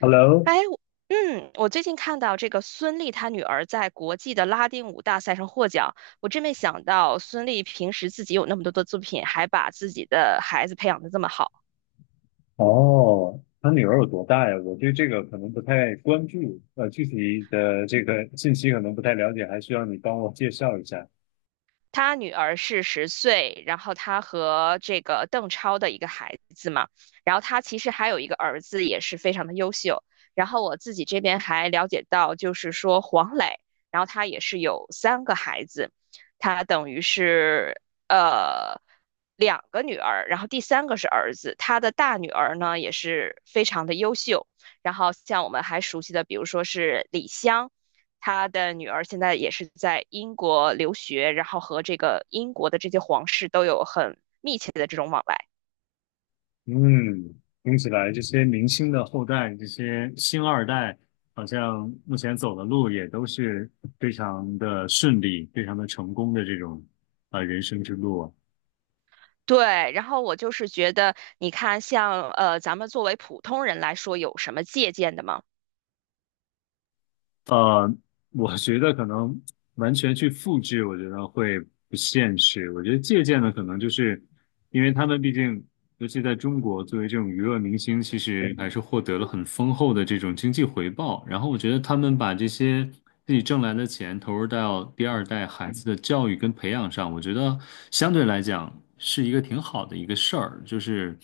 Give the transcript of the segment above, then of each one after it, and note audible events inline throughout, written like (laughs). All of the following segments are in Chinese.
Hello，哎，我最近看到这个孙俪她女儿在国际的拉丁舞大赛上获奖，我真没想到孙俪平时自己有那么多的作品，还把自己的孩子培养的这么好。哦，他女儿有多大呀？我对这个可能不太关注，具体的这个信息可能不太了解，还需要你帮我介绍一下。他女儿是十岁，然后他和这个邓超的一个孩子嘛，然后他其实还有一个儿子，也是非常的优秀。然后我自己这边还了解到，就是说黄磊，然后他也是有三个孩子，他等于是呃两个女儿，然后第三个是儿子，他的大女儿呢也是非常的优秀。然后像我们还熟悉的，比如说是李湘，他的女儿现在也是在英国留学，然后和这个英国的这些皇室都有很密切的这种往来。嗯，听起来这些明星的后代，这些星二代，好像目前走的路也都是非常的顺利、非常的成功的这种人生之路啊。对，然后我就是觉得，你看像，咱们作为普通人来说，有什么借鉴的吗？呃，我觉得可能完全去复制，我觉得会不现实。我觉得借鉴的可能就是，因为他们毕竟，尤其在中国，作为这种娱乐明星，其实还是获得了很丰厚的这种经济回报。然后我觉得他们把这些自己挣来的钱投入到第二代孩子的教育跟培养上，我觉得相对来讲是一个挺好的一个事儿，就是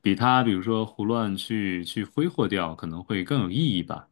比他比如说胡乱去挥霍掉，可能会更有意义吧。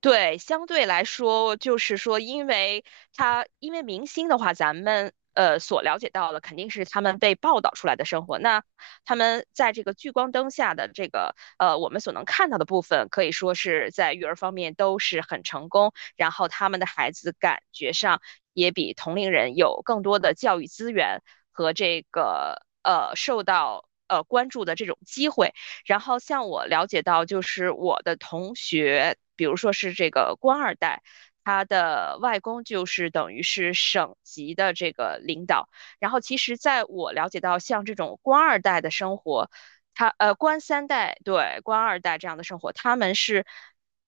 对，相对来说，就是说，因为明星的话，咱们所了解到的肯定是他们被报道出来的生活。那他们在这个聚光灯下的这个我们所能看到的部分，可以说是在育儿方面都是很成功，然后他们的孩子感觉上也比同龄人有更多的教育资源和这个受到关注的这种机会。然后像我了解到，就是我的同学，比如说是这个官二代，他的外公就是等于是省级的这个领导。然后其实在我了解到，像这种官二代的生活，他官三代对官二代这样的生活，他们是。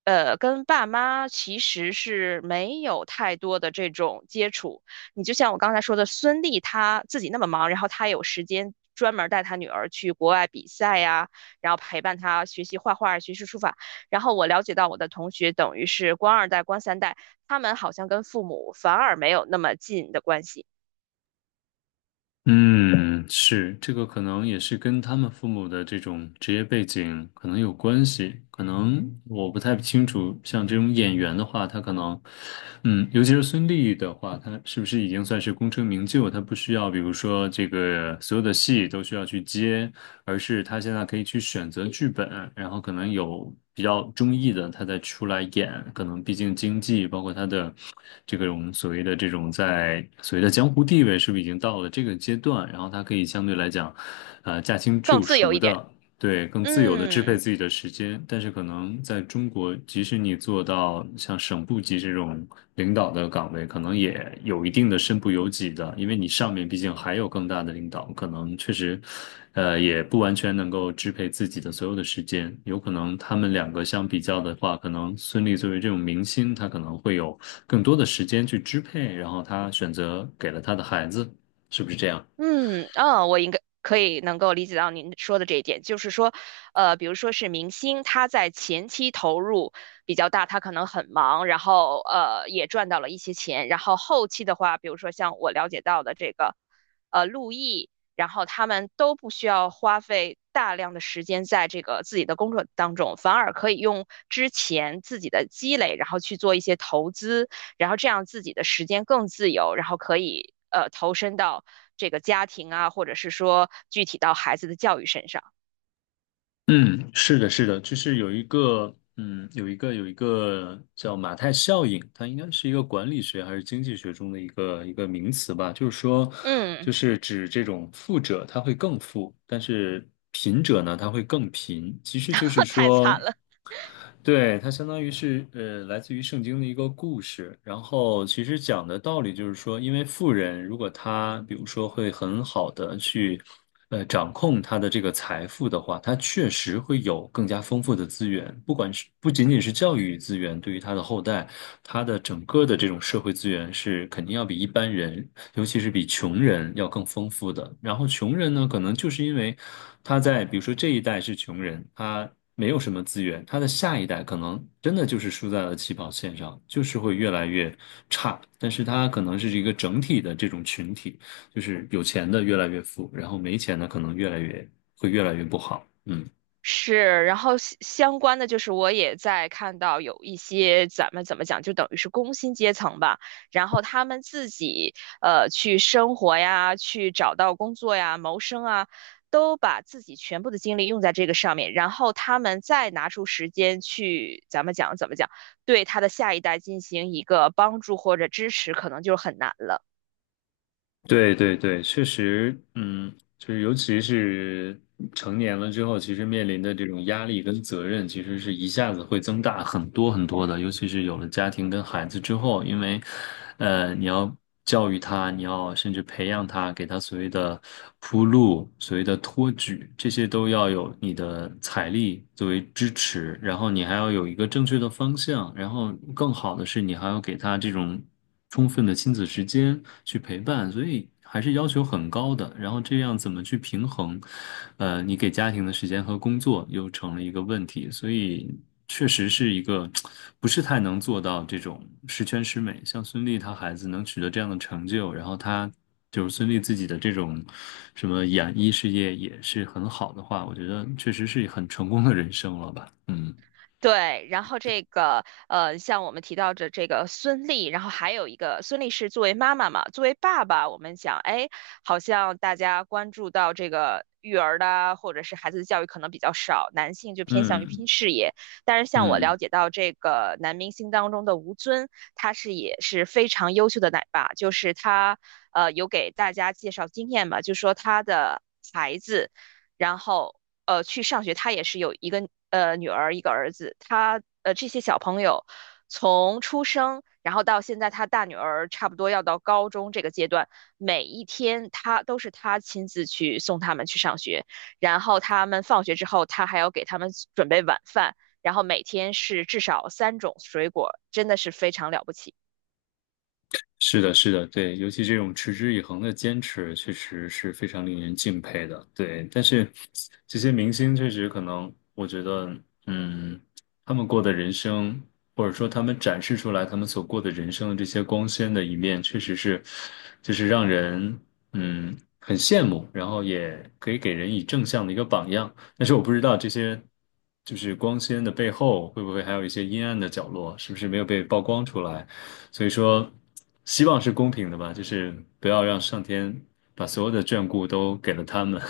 跟爸妈其实是没有太多的这种接触。你就像我刚才说的，孙俪她自己那么忙，然后她有时间专门带她女儿去国外比赛呀，然后陪伴他学习画画、学习书法。然后我了解到我的同学等于是官二代、官三代，他们好像跟父母反而没有那么近的关系，嗯，是，这个可能也是跟他们父母的这种职业背景可能有关系，可能我不太清楚。像这种演员的话，他可能，嗯，尤其是孙俪的话，她是不是已经算是功成名就？她不需要，比如说这个所有的戏都需要去接，而是她现在可以去选择剧本，然后可能有。比较中意的，他再出来演，可能毕竟经济，包括他的这个我们所谓的这种在所谓的江湖地位，是不是已经到了这个阶段？然后他可以相对来讲，驾轻更就自由熟一点。的对，更自由的支配嗯。自己的时间，但是可能在中国，即使你做到像省部级这种领导的岗位，可能也有一定的身不由己的，因为你上面毕竟还有更大的领导，可能确实，也不完全能够支配自己的所有的时间。有可能他们两个相比较的话，可能孙俪作为这种明星，她可能会有更多的时间去支配，然后她选择给了她的孩子，是不是这样？嗯，啊，我应该可以能够理解到您说的这一点，就是说，比如说是明星，他在前期投入比较大，他可能很忙，然后也赚到了一些钱，然后后期的话，比如说像我了解到的这个，陆毅，然后他们都不需要花费大量的时间在这个自己的工作当中，反而可以用之前自己的积累，然后去做一些投资。然后这样自己的时间更自由，然后可以投身到这个家庭啊，或者是说具体到孩子的教育身上。嗯，是的，是的，就是有一个，嗯，有一个叫马太效应，它应该是一个管理学还是经济学中的一个名词吧。就是说，就嗯，是指这种富者他会更富，但是贫者呢他会更贫。其实就是 (laughs) 太说。惨了。对，它相当于是来自于圣经的一个故事。然后其实讲的道理就是说，因为富人如果他比如说会很好的去掌控他的这个财富的话，他确实会有更加丰富的资源，不管是不仅仅是教育资源，对于他的后代，他的整个的这种社会资源是肯定要比一般人，尤其是比穷人要更丰富的。然后穷人呢，可能就是因为他在比如说这一代是穷人，他。没有什么资源，他的下一代可能真的就是输在了起跑线上，就是会越来越差。但是他可能是一个整体的这种群体，就是有钱的越来越富，然后没钱的可能越来越会越来越不好。嗯。是，然后相关的就是我也在看到有一些咱们怎么讲，就等于是工薪阶层吧，然后他们自己去生活呀，去找到工作呀，谋生啊，都把自己全部的精力用在这个上面，然后他们再拿出时间去咱们讲怎么讲，对他的下一代进行一个帮助或者支持，可能就很难了。对对对，确实，嗯，就是尤其是成年了之后，其实面临的这种压力跟责任，其实是一下子会增大很多很多的。尤其是有了家庭跟孩子之后，因为，你要教育他，你要甚至培养他，给他所谓的铺路、所谓的托举，这些都要有你的财力作为支持，然后你还要有一个正确的方向，然后更好的是，你还要给他这种。充分的亲子时间去陪伴，所以还是要求很高的。然后这样怎么去平衡，你给家庭的时间和工作又成了一个问题，所以确实是一个 (tsk) 不是太能做到这种十全十美。像孙俪她孩子能取得这样的成就，然后她。就是孙俪自己的这种什么演艺事业也是很好的话，我觉得确实是很成功的人生了吧？嗯对，然后这个像我们提到的这个孙俪，然后还有一个孙俪是作为妈妈嘛，作为爸爸，我们讲，哎，好像大家关注到这个育儿的啊，或者是孩子的教育可能比较少，男性就偏向于嗯拼事业。但是像我嗯。了解到这个男明星当中的吴尊，他是也是非常优秀的奶爸，就是他有给大家介绍经验嘛，就说他的孩子。然后去上学，他也是有一个女儿一个儿子，他这些小朋友从出生，然后到现在他大女儿差不多要到高中这个阶段，每一天他都是他亲自去送他们去上学，然后他们放学之后，他还要给他们准备晚饭，然后每天是至少三种水果，真的是非常了不起。是的，是的，对，尤其这种持之以恒的坚持，确实是非常令人敬佩的。对，但是这些明星确实可能，我觉得，嗯，他们过的人生，或者说他们展示出来他们所过的人生的这些光鲜的一面，确实是，就是让人，嗯，很羡慕，然后也可以给人以正向的一个榜样。但是我不知道这些。就是光鲜的背后，会不会还有一些阴暗的角落？是不是没有被曝光出来？所以说，希望是公平的吧，就是不要让上天把所有的眷顾都给了他们。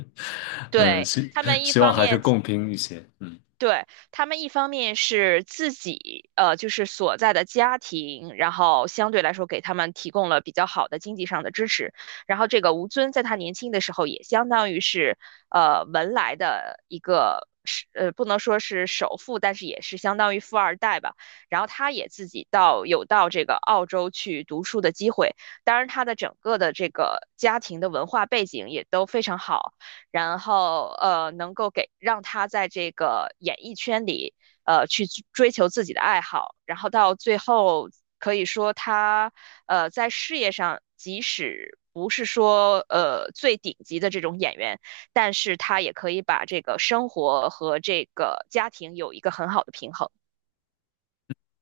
(laughs) 嗯，对，他们一希望方还是面共平一些。嗯，对，他们一方面是自己，就是所在的家庭，然后相对来说给他们提供了比较好的经济上的支持。然后这个吴尊在他年轻的时候也相当于是，文莱的一个是，不能说是首富，但是也是相当于富二代吧。然后他也自己到这个澳洲去读书的机会，当然他的整个的这个家庭的文化背景也都非常好。然后能够给让他在这个演艺圈里去追求自己的爱好，然后到最后可以说他在事业上即使。不是说最顶级的这种演员，但是他也可以把这个生活和这个家庭有一个很好的平衡。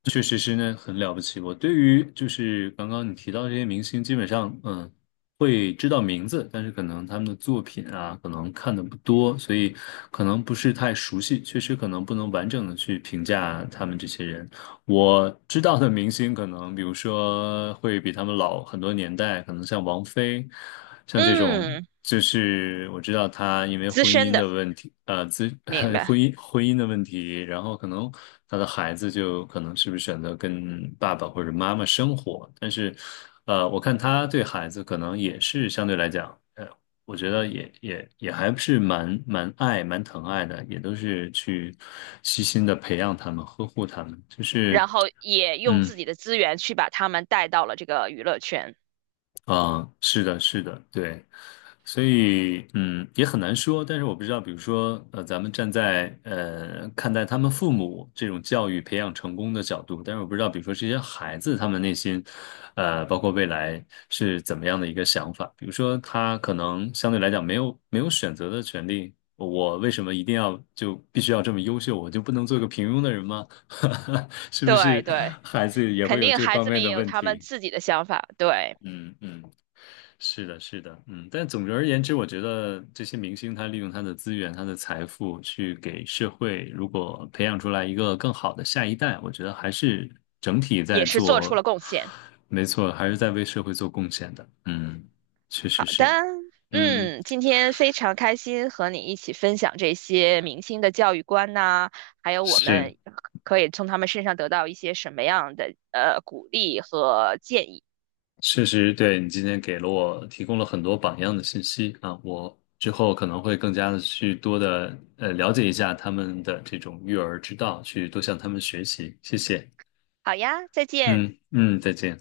确实是呢，很了不起。我对于就是刚刚你提到这些明星，基本上嗯会知道名字，但是可能他们的作品啊，可能看的不多，所以可能不是太熟悉，确实可能不能完整的去评价他们这些人。我知道的明星可能，比如说会比他们老很多年代，可能像王菲，像这种，嗯，就是我知道她因为资婚深姻的的，问题，明 (laughs) 婚白。姻婚姻的问题，然后可能她的孩子就可能是不是选择跟爸爸或者妈妈生活，但是，我看她对孩子可能也是相对来讲。我觉得也还是蛮蛮疼爱的，也都是去悉心的培养他们，呵护他们。就然是，后也用嗯。自己的资源去把他们带到了这个娱乐圈。嗯，是的，是的，对，所以嗯，也很难说。但是我不知道，比如说，咱们站在看待他们父母这种教育培养成功的角度，但是我不知道，比如说这些孩子他们内心，包括未来是怎么样的一个想法。比如说，他可能相对来讲没有选择的权利，我为什么一定要就必须要这么优秀？我就不能做个平庸的人吗？(laughs) 是不对是对。孩子也肯会有定这孩方子面们也的有问他们题？自己的想法，对，嗯嗯。是的，是的，嗯，但总而言之，我觉得这些明星他利用他的资源、他的财富去给社会，如果培养出来一个更好的下一代，我觉得还是整体也在是做出做，了贡献。没错，还是在为社会做贡献的。嗯，确好实的，是，嗯，嗯，今天非常开心和你一起分享这些明星的教育观呐、还有我是，们可以从他们身上得到一些什么样的鼓励和建议。确实对你今天给了我提供了很多榜样的信息啊，我之后可能会更加的去多的了解一下他们的这种育儿之道，去多向他们学习。谢谢。好呀，再见。嗯嗯，再见。